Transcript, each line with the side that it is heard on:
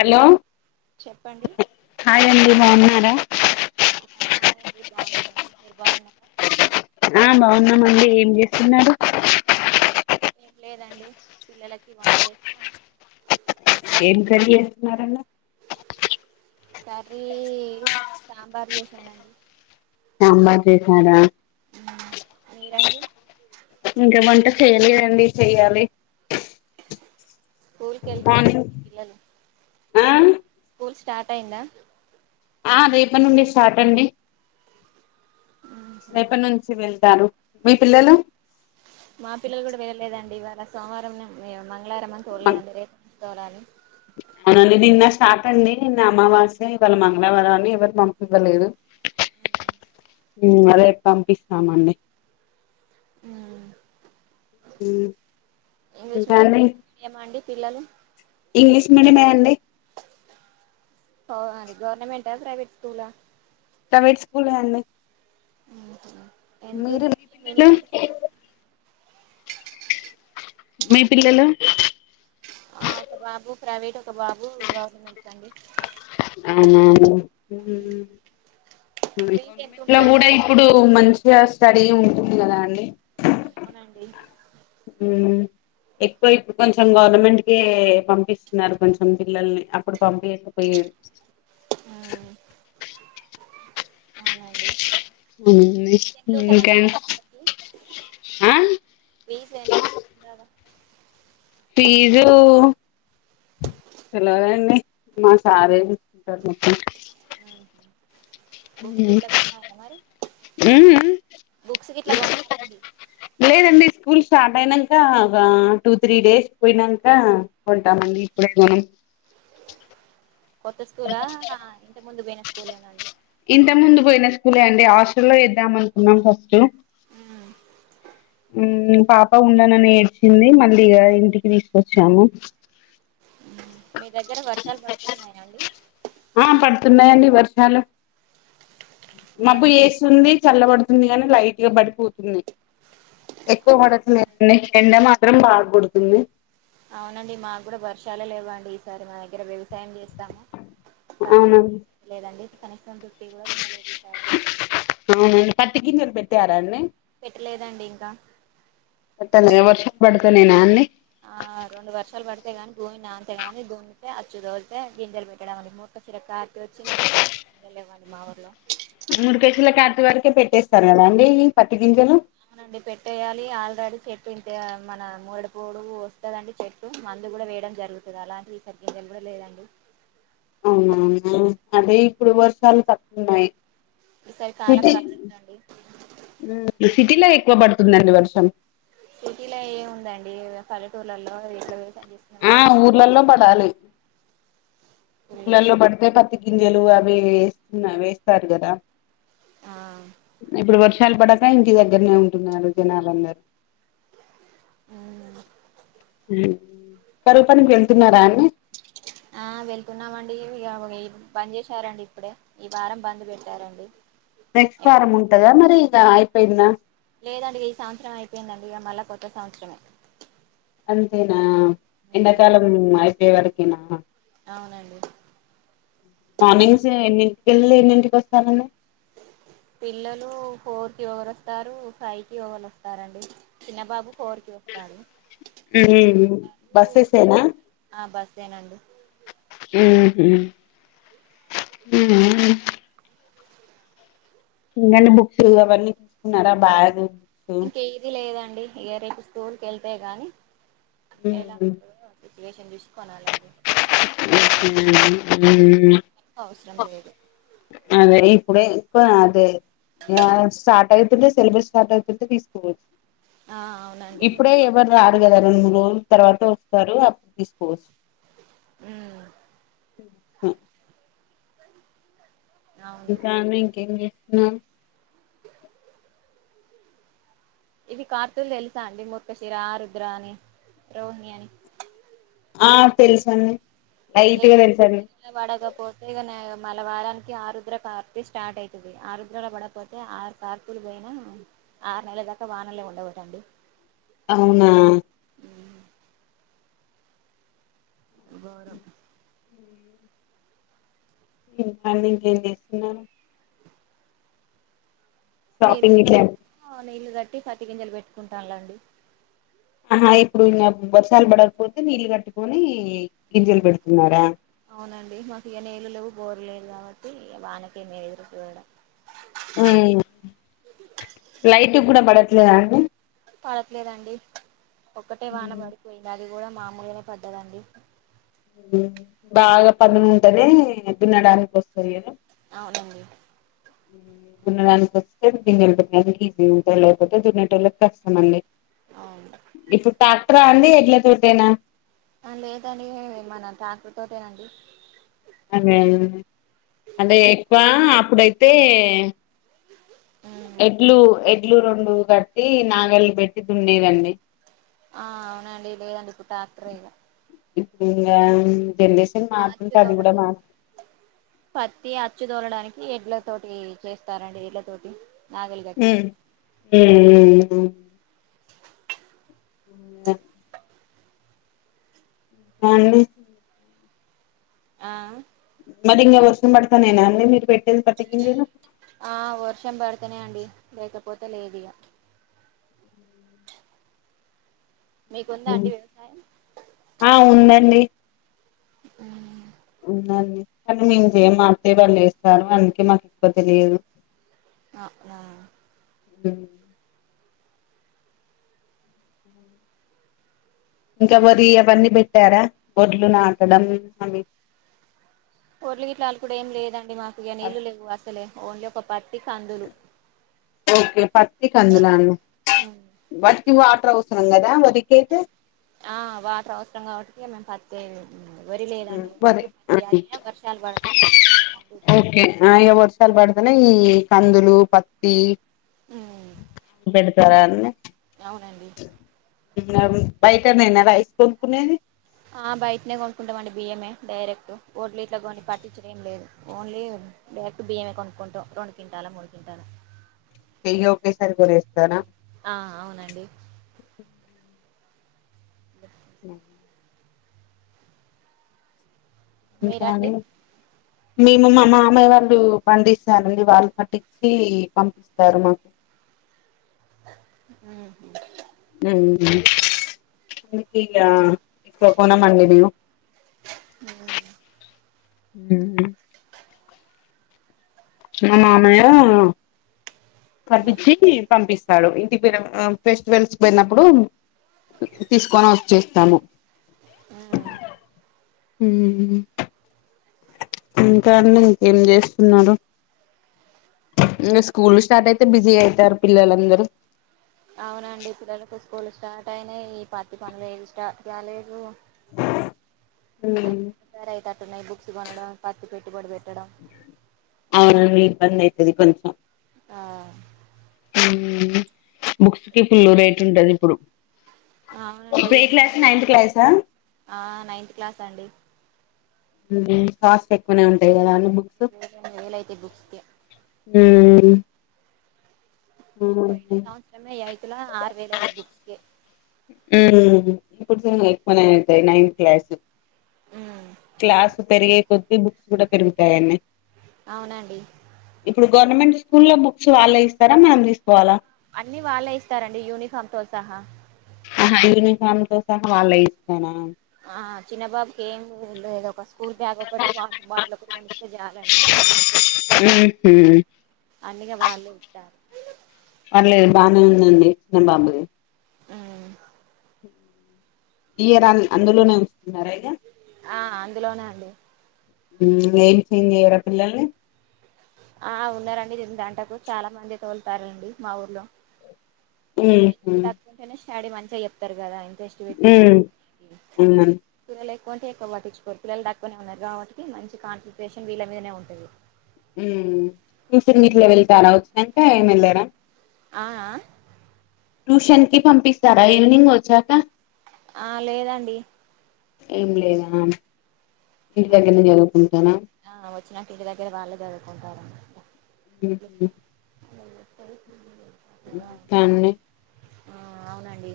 left: Hello
right: చెప్పండి
left: hi అండి బాగున్నారా
right: హాయ్ అండి బాగున్నామండి మీరు బాగున్నారా
left: ఆ బాగున్నామండి ఏం చేస్తున్నారు
right: ఏం లేదండి పిల్లలకి వంట చేసినా
left: ఏం కర్రీ చేస్తున్నారు అండి
right: కర్రీ సాంబార్ చేసానండి
left: సాంబార్ చేశారా
right: మ్ మీరండి
left: ఇంక వంట చెయ్యలేదండి చెయ్యాలి
right: స్కూల్ క వెళ్తున్నారండి
left: మార్నింగ్
right: పిల్లలు
left: ఆ
right: స్కూల్ స్టార్ట్ అయిందా
left: ఆ రేపటి నుండి స్టార్ట్ అండి రేపటి నుంచి వెళ్తారు మీ పిల్లలు
right: మా పిల్లలు కూడా వెళ్ళలేదండి ఇవాళ సోమవారం మంగళవారం అని చూడలేదండి రేపు తోలాలి
left: అవునండి నిన్న స్టార్ట్ అండి నిన్న అమావాస్య ఇవాళ మంగళవారం అని ఎవరు పంపివ్వలేదు మ్ రేపు పంపిస్తామండి మ్
right: ఇంగ్లీష్ మీడియం ఏమ అండి పిల్లలు
left: ఇంగ్లిష్ మీడియమే అండి
right: ఆ అది గవర్నమెంట ప్రైవేట్ స్కూలా
left: ప్రైవేట్ స్కూలే అండి
right: ఊహు ఎంత
left: మీరు మీ
right: ఉంటాదండి
left: పిల్లలు
right: మినిమం ఫీజ్
left: మీ పిల్లలు
right: ఆ ఒక బాబు ప్రైవేట్ ఒక బాబు గవర్నమెంట్ అండి
left: అవునవును మ్
right: ఫీజు ఎంత
left: గవర్నమెంట్ లో
right: ఉంటదండి
left: కూడా ఇప్పుడు మంచిగా స్టడీ ఉంటుంది కదా అండి
right: అవునండి
left: మ్ ఎక్కువ ఇప్పుడు కొంచెం గవర్నమెంట్ కే పంపిస్తున్నారు కొంచెం పిల్లల్ని అప్పుడు పంపయకపోయ
right: మ్ అవునండి ఫీజు ఎంత ఉంటదండి
left: [unintelligible] ఆ
right: వీజ్ ఎంత ఉంటుందండి ఆడ
left: పీజు తేలవదండి మా సారే చూసుకుంటారు మొత్తం
right: ఉమ్ బుక్స్ గిట్ల కొన్నారా మరి బుక్స్ గిట్ల కొన్నరండి
left: లేదండి స్కూల్ స్టార్ట్ అయినాక ఒక టూ త్రీ డేస్ పోయినాక కొంటామండి ఇప్పుడై
right: కొత్త స్కూలా ఆ ఇంత ముందు పోయిన స్కూలేనాండి
left: ఇంత ముందు పోయిన స్కూలే అండి హాస్టల్లో లో ఎద్దాం అనుకున్నాం ఫస్ట్ ఉమ్ పాప ఉండనని ఏడ్చింది మళ్ళీ ఇగ ఇంటికి తీసుకొచ్చాము
right: మీ దగ్గర వర్షాలు పడుతున్నాయా అండి
left: ఆ పడుతున్నాయండి వర్షాలు
right: మా
left: మబ్బు
right: దగ్గర
left: యేస్తుంది చల్లబడుతుంది గాని లైట్ గా పడిపోతుంది ఎక్కువ పడుతుంది న ఎండ మాత్రం బా కొడుతుంది
right: అవునండి మాకు కూడా వర్షాలే లేవ అండి ఈసారి మా దగ్గర వ్యవసాయం చేస్తాము పటి
left: అవునండి
right: లేదండి కనీసం దుటి కూడా దున్నలేదు ఈ సారి
left: అవున పట్టిగింజలు పెట్టారా అండి
right: పెట్టలేదండి ఇంకా
left: గట్టా వర్షా పడుతు నే నా అన్ని
right: ఆ రెండు వర్షాలు పడితేగాని భూమి నాంతేగాని గూతే అచ్చుదోలితే గింజెలు పెట్టడం అనేది క్క చిర కటీ వచ్చి ఎంతవరకు [unintelligible] మా ఊర్లో
left: మూడు కేసుల కచ వరకే పెట్టేస్తారు కదా అండి ఈ పత్తి గింజలు
right: అవునండి పెట్టటెయాలి ఆల్రెడీ చెట్టు ఇంత మన మూడి పోడు వస్తదండి చెట్ ట్టు మందు కూడా వేయడం జరుగుతుంది అలాంటివి సగందలు కూడా లేదండి
left: అవునవునా అదే ఇప్పుడు వర్షాలు తక్కున్నాయి
right: ఈసరి కాలం కాదంట అండి
left: ఉమ్ ఈ సిటీలో ఎక్కువ పడుతుందండి వర్షం
right: సిటీలో ఏ ఉందండి పల్లెటూర్లలో ఇట్లా వ్యవసాయం చెస్
left: ఆ ఊర్లలో పడాలి
right: ఫుల్లు
left: ఊర్లల్లో
right: ఎండలు
left: పడితే పత్తి గింజలు అవి ఇవి వేస్తున్నా వేస్తారు కదా
right: ఆ
left: ఇప్పుడు వర్షాలు పడక ఇంటి దగ్గరనే ఉంటున్నారు జనాలందరూ
right: ఉహ్మ్
left: ఉమ్ కరువు పనికి వెళ్తున్నారా అండి
right: ఆ వెళ్తున్నామండి ఇవ్ ఇగ ఒక బంజేస్నరండి ఇప్పుడే ఈ వారం బంద్ పెట్టారండి
left: నెక్స్ట్ వారం ఉంటందా మరి ఇక అయిపోయిందా
right: లేదండి ఈ సంవత్సరం అయిపోయిందండి ఇక మళ్ళీ కొత్త సంవత్సరమే
left: అంతేనా ఎండాకాలం అయిపోయే వరకేనా
right: అవునండి ఇగ
left: మార్నింగ్స్ ఎన్నింటికి వెళ్ళి ఎన్నింటికి వస్తారండి
right: పిల్లలు ఫోర్ కి ఓగరు వస్తారు ఫైవ్ కి ఒక్కలు వస్తారండి చిన్న బాబు ఫోర్కి వస్తడు
left: మరి బస్సెస్ ఏ నా
right: కి ఆ బస్ ఏ నండి
left: ఉమ్ హు ఉమ్ హా ఎకడి [unintelligible] బుక్స్ అవన్నీ తీసుకున్నారా బ్యాగు
right: ఇంక ఏది లేదండి ఇగా రేపు స్కూల్కి వెళ్తే గానీ ఎలా
left: ఉమ్
right: ఉందో అ రేషన్ తీసుకోనీ వేలండి అవసరం లేదు
left: [inaudible] అదే ఇప్పుడే అదే స్టార్ట్ అవుతుంటే సిలబస్ స్టార్ట్ అవుతుంటే తీసుకోవచ్చు
right: ఆ అవునండి
left: ఇప్పుడే ఎవరి రారు కదా రెండు మూడు రోజుల తర్వాత వస్తారు అప్పుడు తీసుకోవచ్చు
right: ఉమ్
left: స [inaudible]
right: [inaudible]
left: ఇంకను ఏం చేస్తున్నావు
right: ఇవి కార్తూలు తెలుసా అండి మూర్ఖశిర ఆరుద్ర అని రోహిణి అని
left: ఆ తెలుసండి
right: ఇక
left: లైట్గా తెలుసండి
right: పడకపోతే ఇ మల్లా వారానికి ఆరుద్ర కార్తి స్టార్ట్ అయితాది ఆరుద్రలో పడకపోతే ఆ కార్తులు పోయినా ఆరు నెలల దాకా వానలే ఉండవట
left: అవునా
right: ఉమ్ ఘోరం
left: ఇంకండి ఏం చేస్తున్నారు
right: [inaudible] నీ
left: షాపింగ్ ఇట్లా
right: నీళ్లు కట్టి పత్తి గింజలు పెట్టుకుంటా మండి
left: ఆహా ఇప్పుడు ఇ వర్షాలు పడకపోతే నీళ్లు కట్టుకొని గింజలు పెడుతున్నారా
right: అవునండి మాకు ఇక నీళ్ళు లేవు బోరు లేదు కాబట్టి ఇక వానకే న ఎదురు చూడడం
left: హమ్ లైట్ కూడా పడట్లేద అండి
right: పడతలేదండి ఒక్కటే వాన పడిపోయింది అది కూడా మామూలుగానే పద్దదండి
left: బాగా పనులు ఉంటనే తినడానికి వస్తాది
right: అవునవను
left: అ [inaudible] దున్నడానికి వస్తే దిన్న వెళ్ళింది ఈజీ ఉంటా లేకపోతే దున్నట వాళ్ళకి కష్టం అంీ [unintelligible]
right: అవును
left: ఇప్పుడు ట్రాక్టర్ ఆ అండి ఎడ్ల తోటేనా
right: ఆ లేదండి మన ట్రాక్టర్ తోటేనండి
left: అదే అంటే ఎక్కువ అప్పుడైతే
right: ఉమ్.
left: ఎడ్లు ఎడ్లు రెండు కట్టి నాగలు పెట్టి దుండేదండి
right: ఆ అవునండి లేదండి ఇప్పుడు ట్రాక్టర్ ఏ
left: ఇప్పుడు ఇంకా [unintelligible]
right: కాచ్చ దర [unintelligible] పత్తి అచ్చు తోలడానికి ఎడ్ల తోటి చేస్తారండి ఎడ్ల తోటి నాగలి కట్టి
left: ఆమ్ ఆమ్ హా అ [unintelligible] అవునండి
right: ఆ
left: మరీ ఇంక వర్షం పడతనేనా అండి మీరు పెట్టేది పత్తి గింజలు
right: ఆ వర్షం పడితనే అండి లేకపోతే లేదు
left: అవు [inaudible]
right: మీకుందా అండి వ్యవసాయం
left: ఆ ఉందండి
right: అవు
left: ఉందండి కానీ మేంత ఏం మార్తే వాళ్ళు వస్తారు అందుకే మాకు ఎక్కువ తెలియదు
right: ఆ
left: అ అ ఇంకా మరి అవన్నీ పెట్టారా గొడ్లు నాటడం అవి
right: పర్లి గట్లు కూడా ఏం లేదండి మాకు ఇక నీళ్ళు లేవు అసలే ఓన్లీ ఒక పత్తి కందులు
left: ఓకే పత్తి కందులాలు వాటికి వాటర్ అవసరం కదా వరికి అయితే
right: ఆ వాటర్ అవసరం కాబట్టి మేము ప వరి లేదండి
left: వరి
right: ప అది వర్షాలు పడితేనే పండుద్ది
left: [unintelligible] వర్షాలు పడుతున్నా ఈ కందులు పత్తి
right: హ్మ్
left: పెడతారా అన్నీ
right: అవునండి
left: బిరియాని బయట నేనా రైస్ కొనుక్కునేది
right: బయటనే కొనుక్కుంటామండి బియ్యమే డైరెక్ట్ ఓట్లీ ఇట్లా కొని పట్టించడం లేదు ఓన్లీ డైరెక్ట్ బియ్యమే కొనుక్కుంటాం రెండు కింటాలో మూడు కింటాలో
left: నెయ్యి ఒకేసారి కొనేసుకోనా
right: ఆ అవునండి బ
left: హ్మ్ ఇంకాను
right: మీరండి
left: మేము మా మామయ్య వాళ్ళు పండిస్తారండి వాళ్ళు పట్టించి పంపిస్తారు మాకు
right: హ్మ్
left: [unintelligible] ఎక్కువ కొనం అండి మేము
right: హ్మ్
left: హ్మ్ మా మామయ్యా
right: ఉ
left: పంపించి పంపిస్తాడు ఇంటికి ఫెస్టివల్స్ పోయినప్పుడు తీసుకొని వచ్చేస్తాను
right: హ్మ్
left: హ్మ్ ఇంకాండి ఇంకేం చేస్తున్నారు ఇగ స్కూల్ స్టార్ట్ అయితే బిజీ అవుతారు పిల్లలందరూ
right: అవునండి పిల్లలకు స్కూల్ స్టార్ట్ అయినాయి ఈ పత్తి పనులు ఏవి స్టార్ట్ కాలేదు యితే అటన్నా బుక్స్ కొనడం పత్తి పెట్టుబడి [inaudible]
left: అయన్ని ఇబ్బంది అయితది కొంచెం
right: ఆ
left: హ్మ్ బుక్స్ కి ఫుల్లు రేట్ ఉంటది ఇప్పుడు ఇప్పు ఏ క్లాస్ నైన్త్ క్లాసా
right: ఆనైన్త్ క్లాస్ అండి
left: కాస్ట్ ఎక్కువనే ఉంటాయి కదా అండి బుక్స్
right: వ వేలైతే బుక్స్ కే
left: హ్మ్
right: పో సంవత్సరమే ఏఐతుల ఆరు వేలయినయ్ బుక్స్ కే
left: ఊమ్ ఇప్పుడు సు ఎక్కువనే అయితయ్ నైన్త్ క్లాస్
right: ఉమ్
left: క్లాస్ పెరిగే కొద్ద్దీ బుక్స్ కూడా పెరుగుతాయనన్నే
right: అవునండి
left: ఇప్పుడు గవర్నమెంట్ స్కూల్ల బు క్స్ వాళ్లే ఇస్తారా మనం తీసుకోవాలా
right: అన్ని వాళ్ళే ఇస్తారండి యూనిఫామ్ తో సహా
left: అహ యూనిఫామ్ తో సహా వాళ్ళే ఇస్తానా
right: ఆ చిన్నబాబుక్ ఏం లేద్ ఒకస్ కూల్ బ్యాగ్ ఒకటి వాటర్ బాటిల్ ఒకటి కొనిస్తె జాలండి అన్నీగా వాళ్ళే ఇస్తార్
left: పర్లేదు బానే ఉందండి అన్ బాబు
right: ఊమ్
left: ఈయర్ అన్ అందులోనే ఉస్తున్నారీగా
right: ఆ అందులోనే అండి
left: ఉమ్ ఏమ్ చేంజ్ చెయ్యరా పిల్లల్ని
right: ఆ ఉన్నారండి దీన్ దాంటకు చాలా మందే తోలుతారండి మా ఊర్లో
left: మ్హ్
right: సీ దక్కుంటేనే స్టడీ మంచిగా చెప్తారు కదా ఇంట్రెస్ట్ వెట్టి వాల్
left: మ్
right: ని
left: అవునండి
right: పిల్లలు ఎక్కుంటే ఎకువ పటిచ్చుకోరు పిలల్ దక్కువనే ఉన్నారు గావటికి మంచి కాన్సన్ంట్రేషన్ వీళ మీదనే ఉంటది
left: ఊమ్ ట్యూషన్ గిట్లా వెళ్తారా ఒచ్చినంక ఏం ఎళ్లారా
right: ఆ అ
left: ట్యూషన్ కి పంపిస్తారా ఈవినింగ్ ఒచ్చాక
right: ఆ లేదండి
left: ఏం లేదా ఇంటి దగ్గరనె జదువుకుంటారా
right: ఆ ఒచ్చినాక్ ఇంటి దగ్గర వాళ్ళే జదువుకుంటారన్ మాట
left: ఉ హు
right: అలా సర
left: ఉ కన్నీ
right: ఆ అవునండి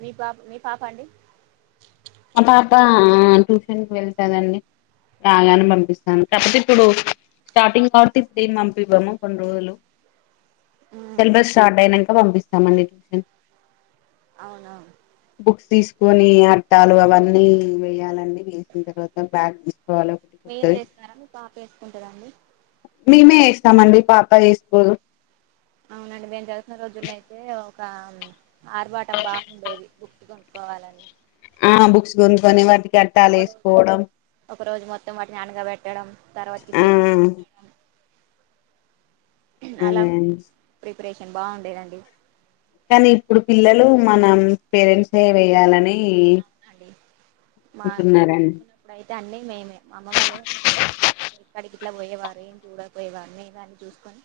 right: మీ పాప్ మీ పాపండి
left: మా పాప ఆ ట్యూషన్కి వెళ్తదండి రాగానే పంపిస్తాను కాపోత్ ఇప్పుడు స్టాపింగ్ కావటి సీం పంపివమ్ము కొన్ని రోజులు సిలబస్ స్టార్ట్ అయినంక వంపిస్తామండి
right: అవున
left: బుక్స్ తీసుకొని అట్ ట్టాలు అవన్నీ వేయాలని వేసిన తర్వాత బ్యాగ్ తీసుకోవాలే
right: మీరే ఏస్తారా మీ పాపేసుకుంటదాండి
left: మేమే ఏస్తామండి పాప ఏస్కోదు
right: అవునండి మేము జరుతున రోజుల్లయితే ఒకా ఆర్బాటం బాగుండేది బుక్కు కొనుక్కోవాలని
left: ఆ
right: అట్
left: బుక్స్ గొన్ కొనే వాటి
right: ఒక రోజ్ ఒక రోజు మొత్తం వాటిని అన్గా వెట్టడం
left: ఆ
right: తర్వాతిప్పిన్ అం అలా
left: అదే అండి.
right: ప్రిపరేషన్ బావుండేదండి
left: కనీ ఇప్పుడు పిల్లలు మనం పేరెంట్స్ మే వెయ్యాలని
right: అవ్ నండి మా ఏమ
left: ఉంటున్నారండి
right: కళ్తున్నప్పుడుయితే అన్నీ మేమే మా అమ్మ వాళ్ళే ఉంటుంది పోయ్ క్కడికిట్లా పోయేవారు ఏం చూడకపోయేవారు మేమే అన్ని చూసుకొని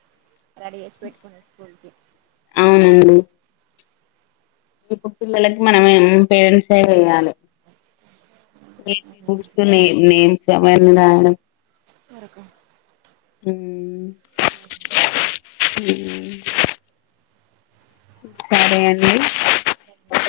right: రడీ ఏష్ పెట్టుకున్నా స్కూల్కి.
left: అవునండి. ఇప్పుడు పిల్లలకి మనం ఏం పేరెంట్స్ ఏయాలే. ఏజీ బుక్స్ తోనే నేమ్స్ అవన్ని రాయడం.
right: వరకా
left: రీ వి హ్ సరే అండి.
right: సరేండి.